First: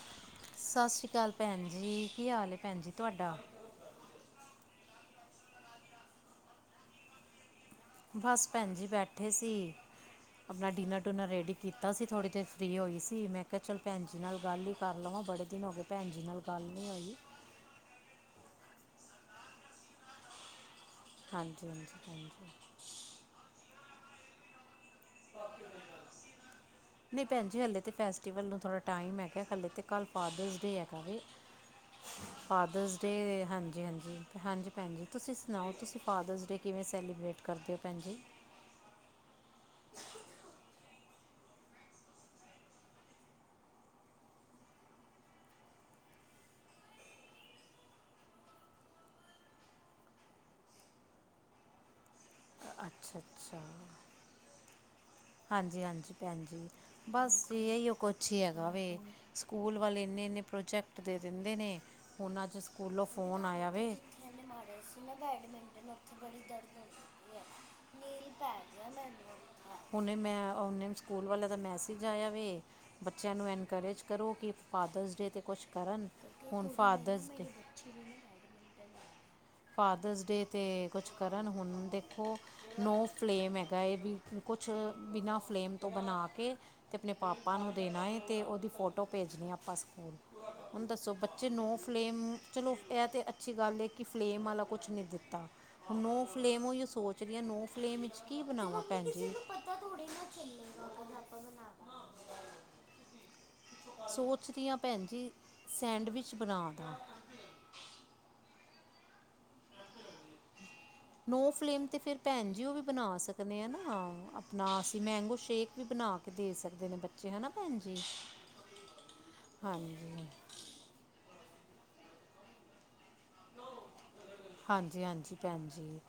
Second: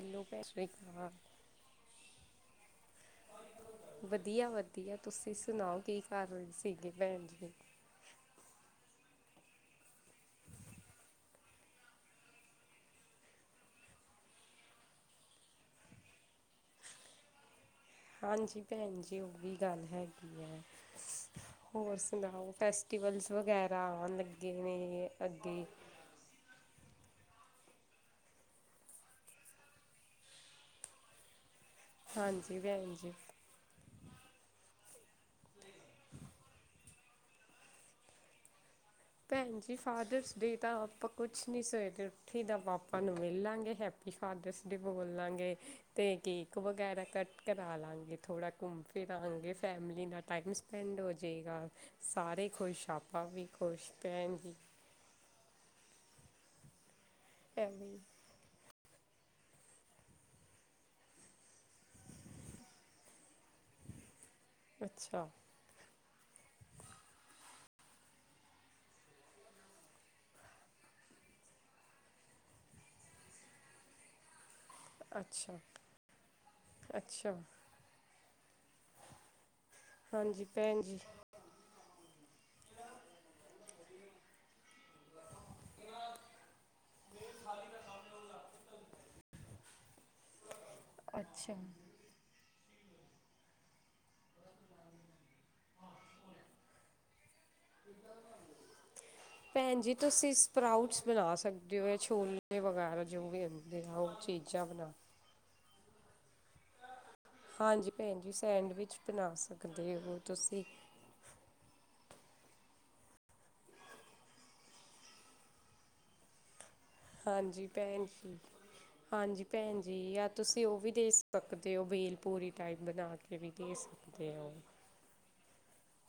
Hello ਭੈਣ ਸਤਿ ਸ਼੍ਰੀ ਸ੍ਰੀ ਅਕਾਲ ਭੈਣ ਜੀ, ਕੀ ਹਾਲ ਹੈ ਭੈਣ ਜੀ, ਤੁਹਾਡਾ? ਵਧੀਆ, ਵਧੀਆ। ਤੁਸੀਂ ਸੁਣਾਓ ਕੀ ਕਰ ਰੇ ਸੀਗੇ ਭੈਣ ਜੀ? ਬਸ ਭੈਣ ਜੀ, ਬੈਠੇ ਸੀ। ਆਪਣਾ ਡਿਨਰ-ਡੁਨਰ ਰੈਡੀ ਕੀਤਾ ਸੀ ਥੋੜ੍ਹੀ ਦੇਰ ਫ੍ਰੀ ਹੋਈ ਸੀ, ਮੈਂ ਕਿਹਾ ਚੱਲ ਭੈਣਜੀ ਨਾਲ ਗੱਲ ਹੀ ਕਰ ਲਵਾਂ। ਬੜੇ ਦਿਨ ਹੋ ਕੇ ਭੈਣ ਜੀ ਨਾਲ ਗੱਲ ਨਹੀਂ ਹੋਈ ਹਾਂਜੀ ਭੈਣ ਜੀ ਉਹ ਵੀ ਗੱਲ ਹੈਗੀ ਹੈ ਹਾਂਜੀ ਹਾਂਜੀ ਹੋਰ ਭੈਣ ਜੀ ਸੁਣਾਓ? ਫੈਸਟੀਵਲਸ ਵਗੈਰਾ ਆਉਣ ਲੱਗੇ ਨੇ, ਅੱਗੇ। [unintelligible] ਨਹੀਂ ਭੈਣ ਜੀ, ਹਲੇੇ ਤਾਂ ਫੈਸਟੀਵਲ ਨੂੰ ਥੋੜ੍ਹਾ ਟਾਈਮ ਹੈਗਾ, ਹਾਲੇ ਤਾਂ ਕੱਲ ਫਾਦਰਸ ਡੇ, ਆ। [inaudible] ਭੈਣ ਫਾਦਰਸ ਡੇ, ਜੀ ਹਾਂਜੀ-ਹਾਂਜੀ। ਹਾਂਜੀ ਭੈਣ ਜੀ, ਤੁਸੀਂ ਸੁਣਾਓ? ਤੁਸੀਂ ਫਾਦਰਸ ਡੇ ਕਿਵੇਂ ਸੈਲੀਬਰੇਟ ਕਰਦੇ ਹੋ? ਭੈਣ ਜੀ। ਭੈਣ ਜੀ, ਫਾਦਰਸ ਡੇ ਤਾਂ ਆਪਾਂ ਕੁਛ ਨਹੀਂ ਸਵੇਰੇ ਉੱਠੀ ਦਾ ਪਾਪਾ ਨੂੰ ਮਿੱਲਾਂਗੇ ਹੈਪੀ ਫਾਦਰਸ ਡੇ ਬੋਲ ਲਾਂਗੇ ਅਤੇ, ਕੇਕ ਵਗੈਰਾ ਕੱਟ ਕਰਾਲਾਂਗੇ ਥੋੜ੍ਹਾ ਘੁੰਮ ਫਿਰਾਂਗੇ ਫੈਮਿਲੀ ਨਾਲ ਟਾਈਮ ਸਪੈਂਡ ਹੋ ਜਾਵੇਗਾ ਸਾਰੇ ਖੁਸ਼ ਅੱਛਾ ਪਾ ਵੀ ਅੱਛਾ ਖੁਸ਼ ਪ ਜੀ [unintelligible] ਹਾਂਜੀ ਹਾਂਜੀ ਭੈਣਜੀ ਬਸਹੀ ਉਹ ਐਵੇਂ ਕੁਛ ਅੱਛੀ ਹੈਗਾ ਵੀ ਸਕੂਲ ਵੱਲ ਇੰਨੇ ਇੰਨੇ ਪ੍ਰੋਜੈਕਟ ਦੇ ਦਿੰਦੇ ਨੇ ਉਹਨਾਂ ' ਸਕੂਲੋਂ ਫੋਨ ਆਇਆ ਵੇ ਮਾੜਾ ਸੀ ਮੈਂ ਅੱਛਾ ਬੈਡਮਿੰਟਨ ਉੱਥੇ ਬੜੀ ਦਰਦ ਹੋ [inaudible] ਉਹਨੇ ਮੈਂ ਨੇ ਸਕੂਲ ਵਾਲਿਆਂ ਦਾ ਮੈਸੇਜ ਆਇਆ ਵੇ ਬੱਚਿਆਂ ਨੂੰ ਐਨਕਰੇਜ ਕਰੋ ਕਿ ਫਾਦਰਸ ਡੇ 'ਤੇ ਅੱਛਾ ਕੁਛ ਕਰਨ ਹੁਣ ਫਾਦਰਸ ਅੱਛਾ ਡੇ ਕਿ [inaudible] ਫਾਦਰਸ ਡੇ ਹਾਂਜੀ 'ਤੇ ਭੈਣ ਜੀ ਕੁਛ ਕਰਨ ਹੁਣ ਦੇਖੋ ਨੋ ਫਲੇਮ ਹੈਗਾ ਇਹ ਵੀ ਕੁਛ ਬਿਨਾਂ ਫਲੇਮ ਤੋਂ ਬਣਾ ਕੇ ਤੇ ਆਪਣੇ ਪਾਪਾ ਨੂੰ ਦੇਣਾ ਹੈ ਤੇ ਉਹਦੀ ਫੋਟੋ ਭੇਜਣੀ ਆਪਾਂ ਸਕੂਲ ਹੁਣ ਦੱਸੋ ਬੱਚੇ ਅੱਛਾ ਨੂੰੋ ਫਲੇਮ ਚਲੋ ਇਹ ਤਾਂ ਅੱਛੀ ਗੱਲ ਹੈ ਕਿ ਫਲੇਮ ਵਾਲਾ ਕੁਛ ਨਹੀਂ ਦਿੱਤਾ ਨੋ ਫਲੇਮ ਹੋਈ ਸੋਚ ਰਹੀ ਹਾਂ ਨੋ ਫਲੇਮ ਵਿੱਚ ਕੀ ਬਣਾਵਾਂ ਭੈਣ ਜੀ ਭੈਣ ਜੀ ਤੁਸੀਂ ਸਪਰਾਊਟਸ ਬਣਾ ਸਕਦੇ ਹੋ ਹੈ ਛੋਲੇ ਵਗੈਰਾ ਜੋ ਵੀ ਆ ਉਹ ਚੀਜ਼ਾਂ ਸੋਚਦੀ ਹਾਂ ਬਣਾ ਭੈਣ ਜੀ ਸੈਂਡਵਿਚ ਬਣਾ ਦਾਂ ਹਾਂਜੀ ਭੈਣ ਜੀ ਸੈਂਡਵਿਚ ਬਣਾ ਸਕਦੇ ਹੋ ਤੁਸੀਂ ਨੋ ਫਲੇਮ ਤੇ ਫਿਰ ਭੈਣ ਜੀ ਉਹ ਵੀ ਬਣਾ ਸਕਦੇ ਹ ਨਾ ਆਪਣਾ ਅਸੀਂ ਮੈਂਗੋ ਸ਼ੇਕ ਵੀ ਬਣਾ ਦੇ ਸਕਦੇ ਨੇ ਬੱਚੇ ਹਾਂਜੀ ਭੈਣ ਜੀ ਹਾਂਜੀ ਭੈਣ ਜੀ ਹਾਂਜੀ ਆ ਤੁਸੀਂ ਤੁਸੀ ਉਹ ਵੀ ਦੇ ਸਕਦੇ ਹੋ ਵੇਲ ਪੂਰੀ ਟਾਈਪ ਬਣਾ ਕੇ ਵੀ ਦੇ ਸਕਦੇ ਹੋ ਹਾਂਜੀ ਹਾਂਜੀ ਭੈਣ ਜੀ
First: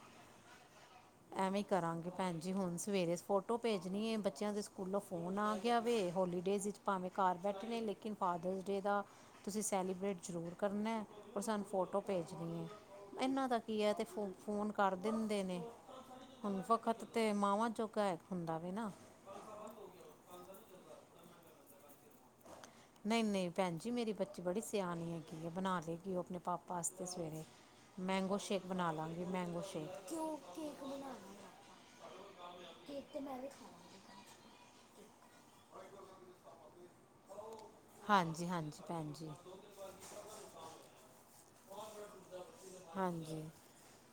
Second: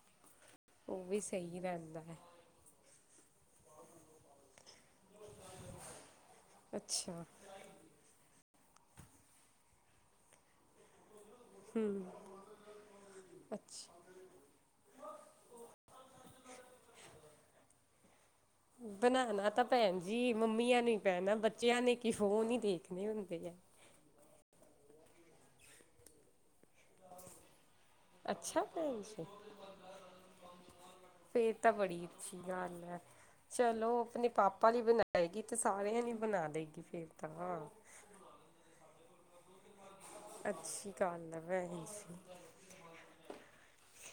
ਉਹ ਵੀ ਐਵੇਂ ਸਹੀ ਹੀ ਰਹਿੰਦਾ ਕਰਾਂਗੇ ਹੈ ਭੈਣ ਜ ਹੁਣ ਸਵੇਰੇ ਫੋਟੋ ਭੇਜਣੀ ਹੈ ਬੱਚਿਆਂ ਦੇ ਸਕੂਲੋਂ ਫੋਨ ਆ ਗਿਆ ਵ ਹੋਲੀਡੇਜ ਵਿਚ ਭਾਵੇਂ ਅੱਛਾ ਘਰ ਬੈਠੇ ਲੇਕਿਨ ਫਾਦਰਸ ਡੇ ਦਾ ਤੁਸੀਂ ਸੈਲੀਬ੍ਰੇਟ ਜ਼ਰੂਰ ਕਰਨਾ ਪਰ ਸਾਨੂੰ ਫੋਟੋ ਭੇਜਣੀ ਹੈ ਇਨਾਂ ਤਾਂ ਕੀ ਹੈ ਇਹ ਅੱਛਾ ਤਾਂ ਫੋ ਫੋਨ ਕਰ ਦਿੰਦੇ ਨੇ ਹੁਣ ਵਕਤ ਤੇ ਮਾਵਾਂ ਚ [unintelligible] ਹੁੰਦਾ ਵੀ ਨਾ ਬਣਾਉਣਾ ਤਾਂ ਭੈਣ ਜੀ ਮੰਮੀਆਂ ਨੂੰ ਹੀ ਪੈਣਾ ਬੱਚਿਆਂ ਨੇ ਕੀ ਫੋਨ ਹੀ ਦੇ ਨਹੀਂ ਨਹੀਂ ਭੈਣ ਜੀ ਮਰੀ ਬੱਚੀ ਬੜੀ ਸਿਆਣੀ ਹੈਗੀ ਆ ਬਣਾ ਲਗੀ ਉਹ ਆਪਣੇ ਪਾਪਾ ਵਾਸਤੇ ਮੈਂਗੋ ਅੱਛਾ ਸ਼ੇਕ ਬਣਾ ਭੈਣ ਲਾਂਗੀ ਜੀ ਮੈਂਗੋ ਸ਼ੇਕ ਫੇਰ ਤਾਂ ਬੜੀ ਅੱਛੀ ਗੱਲ ਹੈ। ਚਲੋ ਆਪਣੇ ਪਾਪਾ ਲਈ ਬਣਾਏਗੀ ਤੇ ਸਾਰਿਆਂ ਲਈ ਬਣਾ ਦੇਗੀ ਫੇਰ ਤਾਂ ਹਾਂਜੀ ਹਾਂਜੀ ਭੈਣ ਜੀ ਅੱਛੀ ਗੱਲਐ [unintelligible] ਸੀ ਹਾਂਜੀ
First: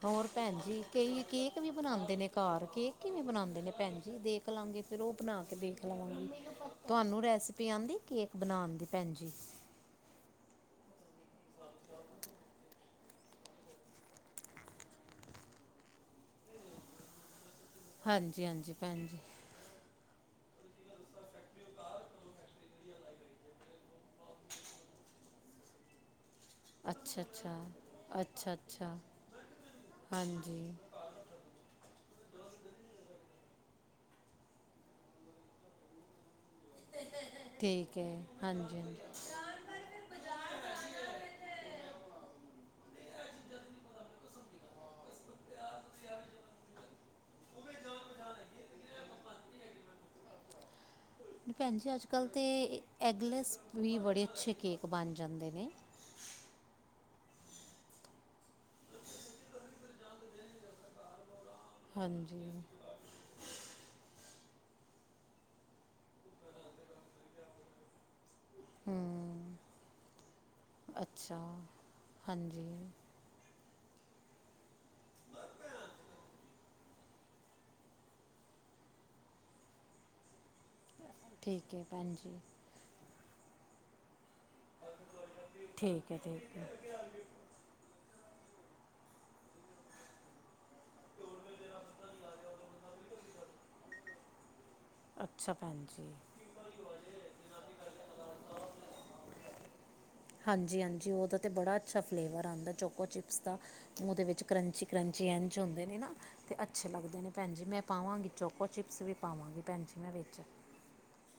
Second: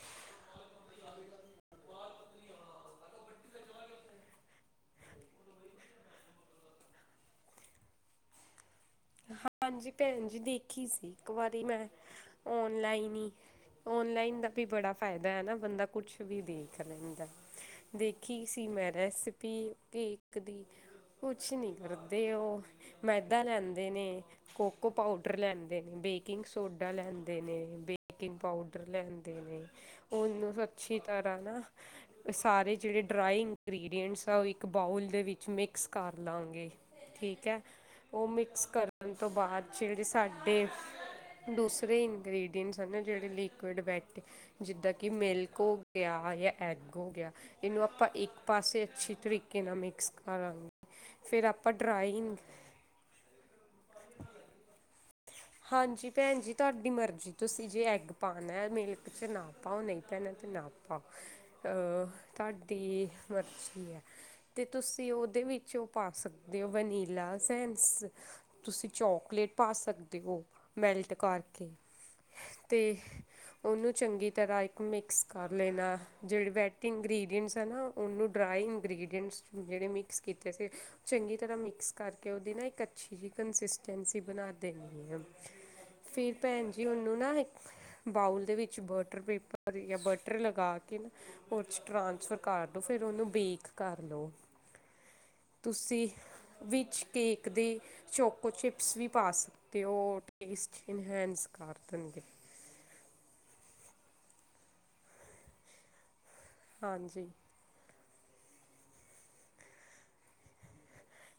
ਹੋਰ ਭੈਣ ਜੀ ਕਈ ਕੇਕ ਵੀ ਬਣਾਉਂਦੇ ਨੇ ਘਰ ਕੇਕ ਕਿਵੇਂ ਬਣਾਉਂਦੇ ਨੇ ਭੈਣ ਜੀ ਦੇਖ ਖ ਲਾਂਗੇ ਫਿਰ ਉਹ ਬਣਾ ਕੇ ਦੇਖ ਲਵਾਂਗੇ ਤੁਹਾਨੂੰ ਰੈਸਪੀ ਆਂਦੀ ਕੇਕ ਬਣਾਉਣ ਦੀ ਭੈਣ ਜੀ ਹਾਂਜੀ ਭੈਣ ਜੀ ਦੇਖੀ ਸੀ ਇੱਕ ਵਾਰੀ ਮੈਂ ਓਨਲਾਈਨ ਹੀ ਔਨਲਾਈਨ ਦਾ ਵੀ ਬੜਾ ਫਾਇਦਾ ਹੈ, ਨਾ ਬੰਦਾ ਕੁਛ ਵੀ ਦੇਖ ਲੈਂਦਾ ਹੈ। ਦੇਖੀ ਹਾਂਜੀ ਸੀ ਹਾਂਜੀ ਮੈਂ ਭੈਣ ਜੀ ਰੈਸਿਪੀ। ਕੇਕ ਦੀ ਕੁਛ ਨਹੀਂ, ਕਰਦੇ ਉਹ ਮੈਦਾ ਲੈਂਦੇ। ਲੈਂਦੇ ਨੇ ਕੋਕੋ ਪਾਊਡਰ ਲੈਂਦੇ ਨੇ। ਇੱਕ ਸੋਡਾ ਅੱਛਾ ਲੈਂਦੇ ਅੱਛਾ ਨੇ ਬੇਕਿੰਗ ਅੱਛਾ ਪਾਊਡਰ ਅੱਛਾ ਲੈਂਦੇ ਨੇ ਉਹਨੂੰ ਸੱਚ। ਹਾਂਜੀ ਚੰਗੀ ਤਰ੍ਹਾਂ ਨਾ। ਸਾਰੇ ਜਿਹੜੇ ਡਰਾਈ ਇੰਗਰੀਡੀਅਟਸ ਆ ਉਹ ਇੱਕ ਬਾਊਲ ਦੇ ਵਿੱਚ ਮਿਕਸ ਕਰ ਲਾਂਗੇ। ਠੀਕ ਹੈ ਉਹ ਮਿਕਸ ਕਰਨ ਤੋਂ ਬਾਅਦ ਜਿਹੜੇ ਸਾਡੇ। ਦੂਸਰੇ ਇੰਗ੍ਰਡੀਅਟਸ ਜਿਹੜੇ ਲਿਕੁਡ ਜਿੱਦਾਂ ਕਿ ਮਿਲਕ ਹੋ ਗਿਆ ਜਾਂ ਐਗ ਹੋ ਗਿਆ ਇਹਨੂੰ ਆਪਾਂ। ਇੱਕ ਪਾਸੇ ਅੱਛੀ ਤਰੀਕੇ ਨਾਲ ਮਿਕਸ ਕਰਾਂਗੇ। ਫਿਰ ਆਪਾਂ ਭੈਣ ਜੀ ਅੱਜ ਕੱਲ੍ਹ ਡਰਾਇੰਗ। ਤੇ ਐਗਲੈਸ ਵੀ ਬੜੇ ਅੱਛੇ ਕੇਕ ਬਣ ਜਾਂਦੇ ਨੇ। ਹਾਂਜੀ ਭੈਣ ਜੀ, ਤੁਹਾਡੀ ਮਰਜ਼ੀ ਤੁਸੀਂ ਜੇ ਐੱਗ ਪਾਉਣਾ ਮਿਲਕ 'ਚ ਨਾ ਪਾਓ ਨਹੀਂ ਪੈਣਾ ਤਾਂ ਨਾ ਪਾਓ। ਹਾਂ ਅਹ ਹਾਂਜੀ ਤੁਹਾਡੀ ਮਰਜ਼ੀ ਹੈ। ਤੇ ਤੁਸੀਂ ਉਹਦੇ ਵਿੱਚ ਉਹ ਪਾ ਸਕਦੇ, ਹੋ ਵਨੀਲਾ ਸੈਸ। ਤੁਸੀਂ ਚੋਕਲੇਟ ਪਾ ਸਕਦੇ ਹੋ। ਤੇ ਉਹ ਮੈਲਟ ਅੱਛਾ ਕਰਕੇ ਹਾਂਜੀ ਤੇ। ਉਹਨੂੰ ਚੰਗੀ ਤਰ੍ਹਾਂ ਇੱਕ ਮਿਕਸ ਕਰ ਲੈਣਾ, ਜਿਹੜੇ ਵੈਟ ਇੰਗਰੀਡੀਅਟਸ ਹੈ ਨਾ ਉਹ। ਉਹਨੂੰ ਡਰਾਈ ਇੰਗਰੀਡੀਅਟਸ ਜਿਹੜੇ ਮਿਕਸ ਕੀਤੇ ਸੀ। ਚੰਗੀ ਤਰ੍ਹਾਂ ਠੀਕ ਹੈ ਮਿਕਸ ਭੈਣ ਕਰਕੇ, ਜੀ ਉਹਦੀ ਨਾ ਇੱਕ ਅੱਛੀ ਜਿਹੀ ਕੰਸਿਸਟੈਂਸੀ ਬਣਾ ਦੇਣੀ ਹਾਂ। ਠੀਕ ਹੈ ਫੇਰ ਠੀਕ ਹੈ ਭੈਣ ਜੀ ਉਹਨੂੰ ਨਾ। ਬਾਊਲ ਦੇ ਵਿੱਚ ਬਟਰ ਪੇਪਰ ਜਾਂ ਬਟਰ ਲਗਾ ਕੇ ਨਾ। ਉਹ 'ਚ ਟ੍ਰਾਂਸਫਰ ਕਰ ਦਉ, ਫਿਰ ਉਹਨੂੰ ਬੇਕ ਕਰ ਲੋ। ਅੱਛਾ ਭੈਣ ਜੀ ਤੁਸੀਂ ਵਿਚ ਕੇਕ ਦੇ ਚੋਕੋ ਚਿਪਸ ਵੀ ਪਾ ਸਕਦੇ। ਹੋ ਟੇਸਟ ਹਾਂਜੀ-ਹਾਂਜੀ ਉਹਦਾ ਇਨਹੈਂਸ ਤੇ ਕਰ ਬੜਾ ਅੱਛਾ ਦੇਣਗੇ ਫਲੇਵਰ। ਆਉਦਾ ਚੋਕੋ ਚਿਪਸ ਦਾ ਉਹਦੇ ਕ੍ਰੰਚੀ-ਕ੍ਰੰਚੀ ਇੰਚ ਹੁੰਦੇ ਨੇ ਨਾ। ਅਤੇ ਅੱਛੇ ਲੱਗਦੇ ਹਾਂਜੀ ਨੇ ਭੈਣ ਜੀ, ਮੈਂ ਪਾਵਾਂਗੀ ਚੋਕੋ ਚਿਪਸ ਵੀ ਪਾਵਾਂਗੀ ਭੈਣ ਜੀ ਮੈਂ ਵਿੱਚ।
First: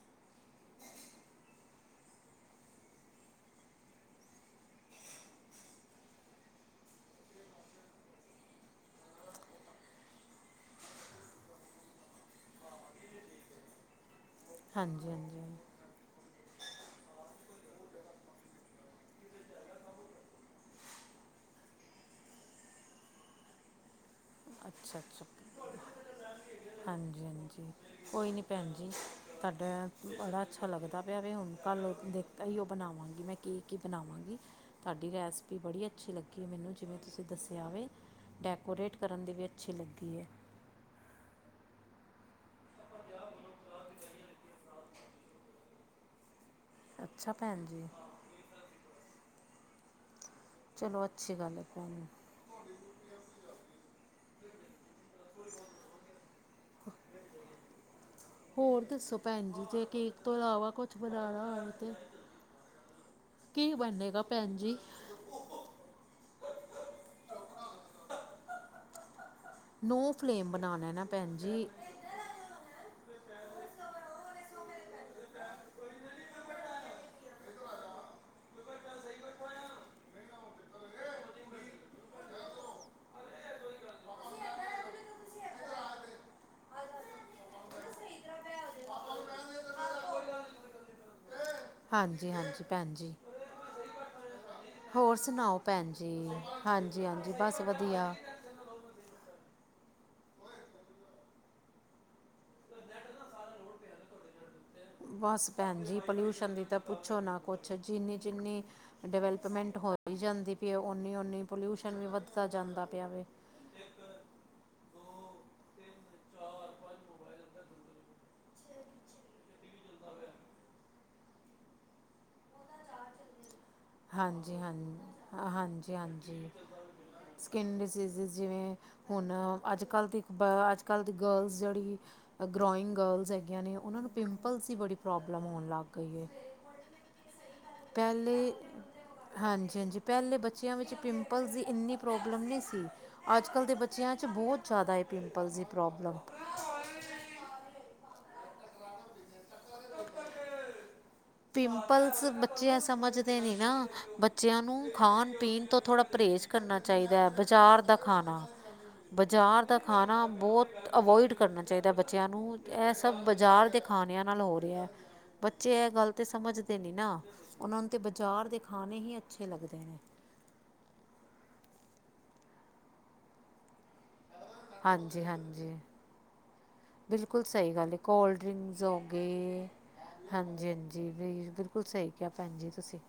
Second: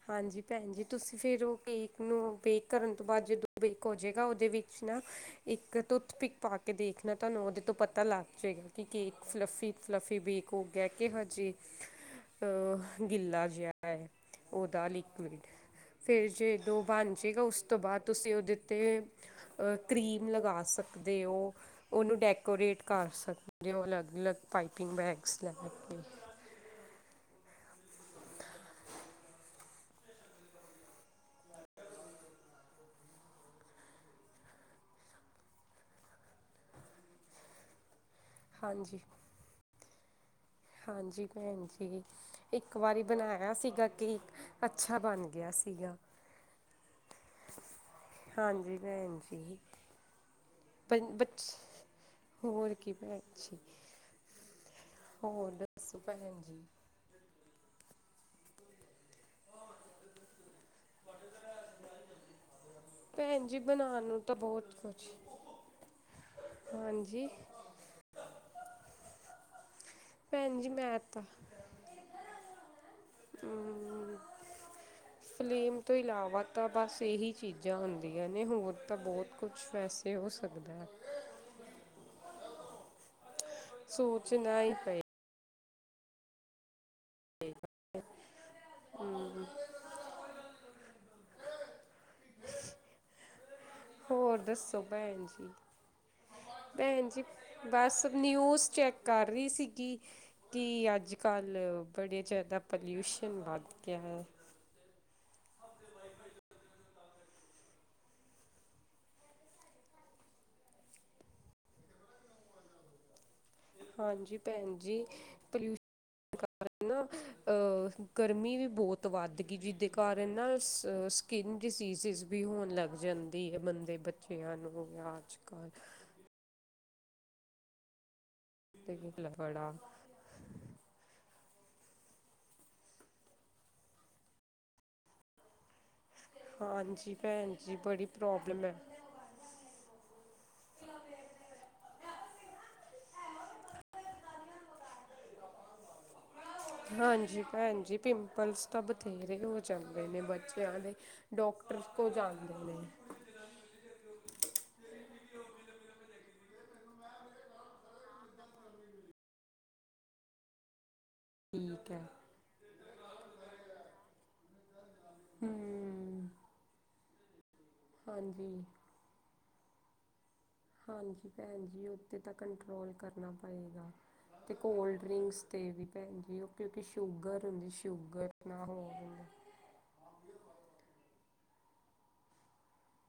ਹਾਂਜੀ ਭੈਣ ਜੀ, ਤੁਸੀਂ ਫਿਰ ਉਹ ਕੇਕ ਨੂੰ ਬੇਕ ਕਰਨ ਤੋਂ ਬਾਅਦ ਜਦੋਂ ਬੇਕ ਹੋ ਜਾਵੇਗਾ ਉਹਦੇ ਵਿੱਚ ਨਾ। ਇੱਕ ਟੁੱਥਪਿਕ ਪਾ ਕੇ ਦੇਖਣਾ, ਤੁਹਾਨੂੰ ਉਹਦੇ ਤੋਂ ਪਤਾ ਲੱਗ ਜਾਏਗਾ ਕਿ ਕੇ ਫਲੱਫੀ। ਫਲੱਫੀ ਬੀਕ ਹੋ ਗਿਆ, ਕਿ ਬਸ ਜੀ ਅ ਗਿੱਲਾ ਜਿਹਾ ਹੈ। ਉਹਦਾ ਹਾਂਜੀ ਲਿਕੁਇਡ ਹਾਂਜੀ ਫਿਰ ਜਦੋਂ ਬਣ ਜਾਏਗਾ, ਉਸ ਤੋਂ ਬਾਅਦ ਤੁਸੀਂ ਉਹਦੇ ਉੱਤੇ। ਅਹ ਕਰੀਮ ਲਗਾ ਸਕਦੇ ਹੋ। ਉਹਨੂੰ ਡੈਕੋਰੇਟ ਕਰ ਸਕਦੇ ਹੋ, ਅਲੱਗ-ਅਲੱਗ ਪਾਈਪਿੰਗ ਅੱਛਾ ਬੈਗਸ ਅੱਛਾ ਲੈ ਕੇ। ਹਾਂਜੀ ਹਾਂਜੀ। ਕੋਈ ਨਹੀਂ ਭੈਣ ਜੀ, ਤੁਹਾਡਾ ਬੜਾ ਅੱਛਾ ਲੱਗਦਾ ਪਿਆ ਵੀ ਹੁਣ ਕੱਲ੍ਹ ਉਹ ਦੇਖ ਹੀ ਉਹ ਬਣਾਵਾਂਗੀ ਮੈਂ। ਕੀ ਕੀ ਬਣਾਵਾਂਗੀ ਤੁਹਾਡੀ ਰੈਸਪੀ ਬੜੀ ਅੱਛੀ ਲੱਗੀ, ਮੈਨੂੰ ਜਿਵੇਂ ਤੁਸੀਂ ਦੱਸਿਆਵੇ। ਡੈਕੋਰੇਟ ਹਾਂਜੀ ਕਰਨ ਦੀ ਵੀ ਅੱਛੀ ਲੱਗੀ ਹੈ। ਹਾਂਜੀ ਭੈਣ ਜੀ। ਇੱਕ ਵਾਰੀ ਬਣਾਇਆ ਸੀਗਾ, ਕੇਕ ਅੱਛਾ ਬਣ ਗਿਆ ਸੀਗਾ। ਅੱਛਾ ਭੈਣ ਜੀ। ਹਾਂਜੀ ਭੈਣ ਜੀ ਚਲੋ ਅੱਛੀ ਗੱਲ ਬੱਚੇ। ਹੈ ਭੈਣ ਹੋਰ ਕੀ ਭੈਣ ਜੀ। ਹੋਰ ਦੱਸੋ ਭੈਣ ਜੀ। ਹੋਰ ਦੱਸੋ ਭੈਣ ਜੀ ਜੇ ਕੇਕ ਤੋਂ ਇਲਾਵਾ ਕੁਛ ਬਣਾਉਣਾ ਹੋਵੇ ਤੇ। ਭੈਣ ਜੀ ਕੀ ਬਣਾਉਣ ਨੂੰ ਬਨੇਗਾ ਤਾਂ ਭੈਣ ਬਹੁਤ ਜੀ। ਕੁਛ ਹਾਂਜੀ, ਨੋ ਫਲੇਮ ਭੈਣ ਜੀ ਬਣਾਉ ਲੋ ਮੈਂ ਨਾ ਭੈਣ ਜੀ, ਹੂੰ, ਫਲੇਮ ਤੋਂ ਇਲਾਵਾ ਤਾਂ ਬਸ ਇਹੀ ਚੀਜ਼ਾਂ ਹੁੰਦੀਆਂ, ਨੇ ਹੋਰ ਤਾਂ ਬਹੁਤ ਕੁਛ ਵੈਸੇ ਤੇ ਹੋ ਸਕਦਾ, ਸੂਚਨਾਈ ਪਈ, [unintelligible] ਹਾਂਜੀ ਹਾਂਜੀ ਭੈਣ ਜੀ ਹੋਰ ਦੱਸੋ? ਹੋਰ ਭੈਣ ਜੀ ਸੁਣਾਓ ਭੈਣ ਜੀ ਹਾਂਜੀ ਭੈਣ ਜੀ ਹਾਂਜੀ ਬਸ ਵਧੀਆ ਨਿਊਜ਼ ਚੈੱਕ, ਕਰ ਰਹੀ ਸੀਗੀ, ਕੀ ਅੱਜ-ਕੱਲ੍ਹ ਬੜੇ ਜਿਆਦਾ ਪੋਲਿਊਸ਼ਨ ਵੱਧ ਗਿਆ ਹੈ। ਬਸ ਭੈਣ ਜੀ ਪੋਲਿਊਸ਼ਨ ਦੀ ਤਾਂ, ਪੁੱਛੋ ਨਾ ਕੁਛ ਜਿੰਨੀ ਜਿੰਨੀ। ਡਿਵੈਲਪਮੈਂਟ ਹੋ ਵੀ ਜਾਂਦੀ ਪਈ ਆ, ਓਨੀ-ਓਨੀ ਪੋਲਿਊਸ਼ਨ ਵੀ ਵੱਧਦਾ ਜਾਂਦਾ ਪਿਆ ਵਾ। ਹਾਂਜੀ ਭੈਣ ਜੀ, ਪੋਲਿਊਸਨ। ਅਹ ਗਰਮੀ ਵੀ ਬਹੁਤ ਵੱਧ ਗਈ ਜਿਹਦੇ ਕਾਰਨ ਨਾ। ਸਕਿਨ ਡਿਸੀਜ਼ਿਸ ਵੀ ਹੋਣ ਲੱਗ ਜਾਂਦੀ ਹੈ। ਬੱਚਿਆਂ ਹਾਂਜੀ ਹਾਂ ਨੂੰ ਜਾਂ ਅੱਜ ਕੱਲ੍ਹ ਹਾਂਜੀ ਹਾਂਜੀ ਸਕਿਨ ਡਿਸੀਜ਼ ਜਿਵੇਂ ਤੇ ਹੁਣ ਬੜਾ ਅੱਜ ਕੱਲ੍ਹ ਦੀ ਅੱਜ ਕੱਲ੍ਹ ਦੀ ਗਰਲਸ ਜਿਹੜੀ ਗਰੋਇੰਗ ਗਰਲਸ ਹੈਗੀਆਂ ਨੇ ਉਹਨਾਂ ਨੂੰ ਪਿੰਪਲਸ ਦੀ ਬੜੀ ਪ੍ਰੋਬਲਮ ਹੋਣ ਲੱਗ ਗਈ ਹੈ ਹਾਂਜੀ ਭੈਨਜੀ ਪਹਿਲੇ ਹਾਂਜੀ ਹਾਂਜੀ ਪਹਿਲੇ ਬੱਚਿਆਂ ਵਿੱਚ ਪਿੰਪਲਸ ਦੀ ਇੰਨੀ ਪ੍ਰੋਬਲਮ ਨਹੀਂ ਸੀ ਅੱਜ ਕੱਲ੍ਹ ਦੇ ਬੱਚਿਆਂ 'ਚ ਬਹੁਤ ਜ਼ਿਆਦਾ ਹੈ ਪਿੰਪਲਸ ਦੀ ਪ੍ਰੋਬਲਮ ਹਾਂਜੀ ਭੈਣ ਜੀ ਪਿੰਪਲਸ ਤਾਂ ਬਥੇਰੇ ਹੋ ਜਾਂਦੇ ਨੇ ਬੱਚਿਆਂ ਦੇ ਡਾਕਟਰ ਕੋਲ ਪਿੰਪਲਸ ਜਾਂਦੇ ਬੱਚੇ ਇਹ ਨੇ ਸਮਝਦੇ ਨੀ ਨਾ ਬੱਚਿਆਂ ਨੂੰ ਖਾਣ ਪੀਣ ਤੋਂ ਥੋੜ੍ਹਾ ਪਰਹੇਜ਼ ਕਰਨਾ ਚਾਹੀਦਾ ਹੈ ਬਜ਼ਾਰ ਦਾ ਖਾਣਾ ਬਜ਼ਾਰ ਦਾ ਖਾਣਾ ਬਹੁਤ ਅਵੋਇਡ ਕਰਨਾ ਠੀਕ ਚਾਹੀਦਾ ਹੈ ਬੱਚਿਆਂ ਨੂੰ ਇਹ ਸਭ ਬਾਜ਼ਾਰ ਦੇ ਖਾਣਿਆਂ ਨਾਲ ਹੋ ਰਿਹਾ ਬੱਚੇ ਇਹ ਗੱਲ ਤੇ ਹਮ ਸਮਝਦੇ ਨਇ ਨਾ ਉਹਨਾਂ ਨੂੰ ਤੇ ਬਾਜ਼ਾਰ ਦੇ ਹਾਂਜੀ ਖਾਣੇ ਹੀ ਅੱਛੇ ਲੱਗਦੇ ਨੇ ਹਾਂਜੀ ਭੈਣ ਜੀ ਉੱਥਤੇ ਤਾਂ ਕੰਟਰੋਲ ਕਰਨਾ ਪਏਗਾ ਅਤੇ ਕੋਲਡ ਹਾਂਜੀ ਡਰਿੰਕਸ 'ਤੇ ਹਾਂਜੀ ਵੀ ਭੈਨਹੀਂ ਉਹ ਕਿਉਂਕਿ ਬਿਲਕੁਲ ਸ਼ੂਗਰ ਹੁੰਦੀ ਸਹੀ ਗੱਲ ਹੈ ਸ਼ੂਗਰ ਕੋਲਡ ਨਾ ਡਰਿੰਕਸ ਹੋ ਹੋਵੇ ਗਏ ਹਾਂਜੀ ਹਾਂਜੀ ਵੀ ਬਿਲਕੁਲ ਸਹੀ ਕਿਹਾ ਭੈਣ ਜੀ ਤੁਸੀਂ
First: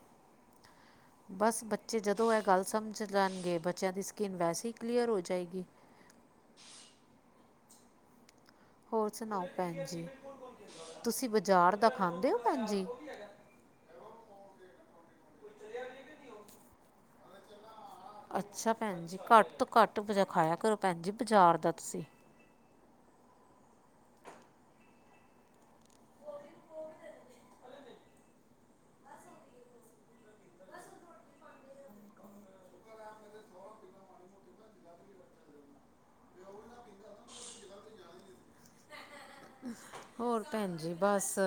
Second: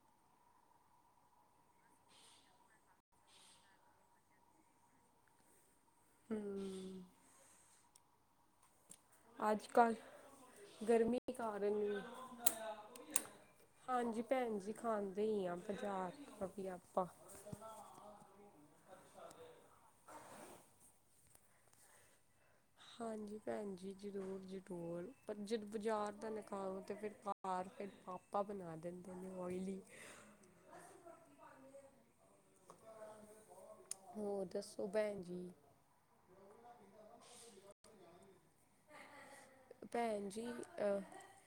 ਬਸ ਬੱਚੇ ਜਦੋਂ ਇਹ ਗੱਲ ਸਮਝ ਲੈਣਗੇ ਬੱਚਿਆਂ ਦੀ ਸਕੀਨ ਵੈਸੇ ਹੀ ਕਲੀਅਰ ਹੋ ਜਾਏਗੀ ਹਮ ਹੋਰ ਸੁਣਾਓ ਅੱਜ ਭੈਣ ਜੀ ਕੱਲ੍ਹ ਗਰਮੀ ਤੁਸੀਂ ਕਾਰਨ ਬਜ਼ਾਰ ਦਾ ਵੀ ਖਾਂਦੇ ਹੋ ਭੈਣ ਜੀ ਹਾਂਜੀ ਭੈਣ ਜੀ ਖਾਂਦੇ ਹੀ ਆਾਂ ਬਜ਼ਾਰ ਤੋਂ ਵੀ ਆਪਾਂ ਅੱਛਾ ਭੈਣ ਜੀ ਘੱਟ ਤੋਂ ਘੱਟ ਖਾਇਆ ਕਰੋ ਭੈਣ ਜੀ ਬਾਜ਼ਾਰ ਦਾ ਤੁਸੀਂ ਹਾਂਜੀ ਭੈਣ ਜੀ ਜ਼ਰੂਰ ਜਰੂਰ ਪਰ ਜਦ ਬਾਜ਼ਾਰ ਦਾ ਨਕਾਰੋ ਤਾਂ ਫਿਰ ਘਰ ਫਿਰ ਪਾਪਾ ਬਣਾ ਦਿੰਦੇ ਆਇਲੀ ਹੋਰ ਦੱਸੋ ਭੈਣ ਜੀ ਭੈਣ ਹੋਰ ਭੈਣ ਜੀ ਅਹ ਬਸ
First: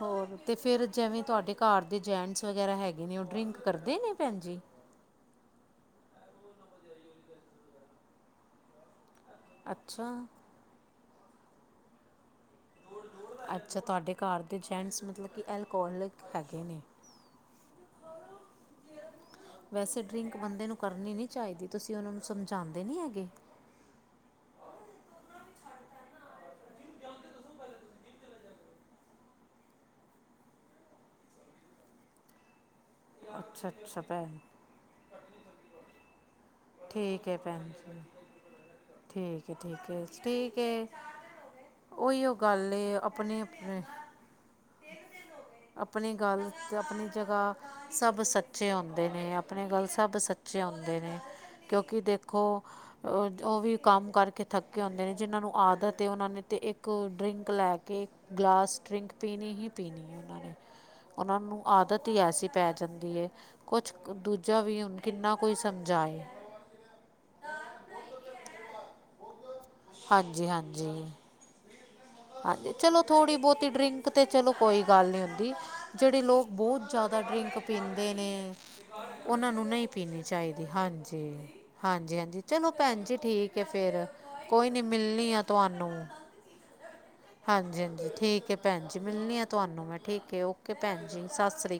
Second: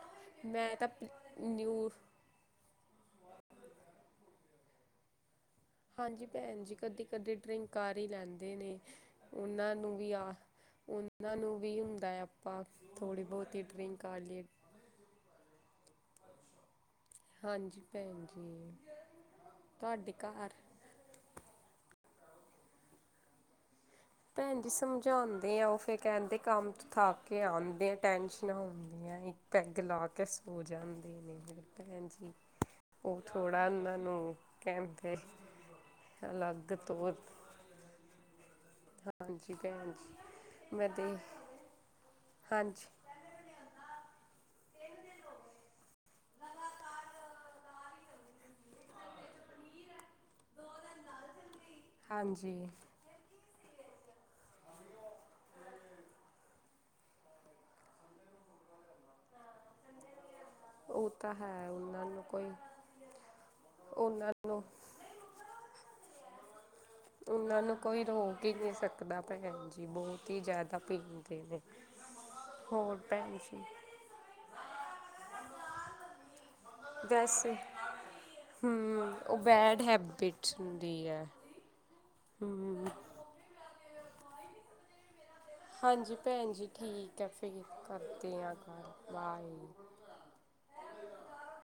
ਹੋਰ ਤੇ ਮੈਂ ਫੇਿਰ ਤਾਂ ਜਿਵੇਂ ਤੁਹਾਡੇ ਘਰ ਨਿਊ ਦੇ ਜੈਟਜ਼ ਵਗੈਰਾ ਹੈਗੇ ਨੇ ਉਹ ਡਰਿੰਕ ਕਰਦੇ ਨੇ ਭੈਣ ਜੀ ਹਾਂਜੀ ਭੈਣ ਜੀ ਕਦੀ ਕਦੇ ਡਰਇੰਗ ਕਾਰ ਹੀ ਲੈਂਦੇ ਨੇ ਉਹਨਾਂ ਨੂੰ ਵੀ ਅੱਛਾ ਆ ਉਹਨਾਂ ਨੂੰ ਵੀ ਹੁੰਦਾ। ਪਾਸ ਥੋੜੀ ਬਹੁਤ ਹੀ ਡਰਿੰਕ ਆ ਲਈਏ। ਫੈਂਟਸ ਮਤਲਬ ਕਿ ਐਲਕੋਹਲਿਕ ਹੈਗੇ ਨੇ। ਹਾਂਜੀ ਭੈਣ ਜੀ। ਵੈਸੇ ਤੁਹਾਡੇ ਡਰਿੰਕ ਘਰ ਬੰਦੇ ਨੂੰ ਕਰਨੀ ਨੀ ਚਾਹੀਦੀ ਤੁਸੀਂ ਉਹਨਾਂ ਨੂੰ ਸਮਝਾਂਦੇ ਨੀ ਹੈਗੇ। ਭੈਣ ਜੀ ਸਮਝਾਉਂਦੇ ਆ ਉਹ ਫੇਰ ਕਹਿੰਦੇ ਕੰਮ ਚ ਥਾਕ ਕੇ ਆਉਂਦੇ ਆ ਟੈਸ਼ਨਾ ਹੁੰਦੀ। ਦੀ ਪੈਗ ਲਾ ਕੇ ਸੋ ਜਾਂਦੇ ਨੇ ਭੈਣ ਜੀ। ਉਹ ਥੋੜ੍ਹਾ ਅੱਛਾ ਉਹਨਾਂ ਅੱਛਾ ਭੈਣ ਨੂੰ ਕਹਣਦੇ ਅਲੱਗ ਤੋਂ ਭੈਨ ਜੀ [inaudible] ਠੀਕ ਹਾਂਜੀ ਏ ਠੀਕ ਭੈਣ ਏ ਠੀਕ ਜੀ ਏ ਮੈਂ ਦੇ ਓਹੀ ਗੱਲ ਹਾਂਜੀ ਏ ਅਪ ਆਪਣੇ ਆਪਣੇ ਆਪਣੀ ਗੱਲ ਤੇ ਆਪਣੀ ਜਗ੍ਹਾ ਸਭ ਸੱਚੇ ਹੁੰਦੇ ਨੇ ਆਪਣੇ ਗੱਲ ਸਭ ਸੱਚੇ ਹੁੰਦੇ ਨੇ। ਕਿਉਂਕਿ ਦੇਖੋ। ਹਾਂਜੀ ਉਹ ਵੀ ਕੰਮ ਕਰਕੇ ਥੱਕੇ ਹੁੰਦੇ ਨੇ ਜਿਹਨਾਂ ਨੂੰ ਆਦਤ ਉਹਨਾਂ ਨੇ ਅਤੇ ਇੱਕ ਡਰਿੰਕ ਲੈ ਕੇ ਗਲਾਸ ਡਰਿੰਕ ਪੀਣੀ ਹੀ ਪੀਣੀ ਹੈ ਉਹਨਾਂ ਨੇ ਉਹ ਤਾਂ ਉਹਨਾਂ ਨੂੰ ਹੈ ਉਹਨਾਂ ਆਦਤ ਹੀ ਨੂੰ ਐਸੀ ਕੋਈ ਪੈ ਜਾਂਦੀ ਐ, ਕੁਛ ਉਹਨਾਂ ਦੂਜਾ ਨੂੰ ਵੀ ਹੁਣ ਕਿੰਨਾ ਕੋਈ ਸਮਝਾਏ ਉਹਨਾਂ ਨੂੰ ਕੋਈ ਰੋਕ ਈ ਨਈਸਕਦਾ ਭੈਣ ਜੀ ਬਹੁਤ ਈ ਹਾਂਜੀ ਜੈਦਾ ਹਾਂਜੀ ਪੀਂਦੇ ਨੇ। ਹਾਂਜੀ, ਹੋਰ ਚਲੋ ਥੋੜੀ ਭੈਣ ਜੀ ਬਹੁਤੀ ਡਰਿੰਕ ਤਾਂ ਚਲੋ ਕੋਈ ਗੱਲ ਨੀ ਹੁੰਦੀ ਜੇੜੇ ਲੋਕ ਬੌਤ ਜੈਦਾ ਵੈਸੇ ਡਰਿੰਕ ਪੀਂਦੇ ਨੇ ਹਮ ਉਹ ਉਹਨਾਂ ਨੂੰ ਬੈਡ ਨਈ ਪੀਣੀ ਹੈਬਿਟ ਚਾਈਦੀ, ਹੁੰਦੀ ਹੈ ਹਾਂਜੀ। ਹਾਂਜੀ-ਹਾਂਜੀ, ਚਲੋ ਭੈਣ ਜੀ ਠੀਕ ਐ ਫੇਰ, ਕੋਈ ਨੀ ਮਿਲਣੀ ਆ। ਤੁਹਾਨੂੰ ਹਾਂਜੀ, ਭੈਣ ਜੀ ਠੀਕ ਐ, ਫਿਰ ਹਾਂਜੀ ਹਾਂਜੀ ਕਰਦੇ ਠੀਕ ਆ ਹੈ ਭੈਣ ਜੀ ਗੱਲ ਮਿਲਣੀ ਆ ਬਾਏ। ਤੁਹਾਨੂੰ ਮੈਂ ਠੀਕ ਏ ਓਕੇ ਭੈਣ ਜੀ ਸਾ ਸ੍ਰੀ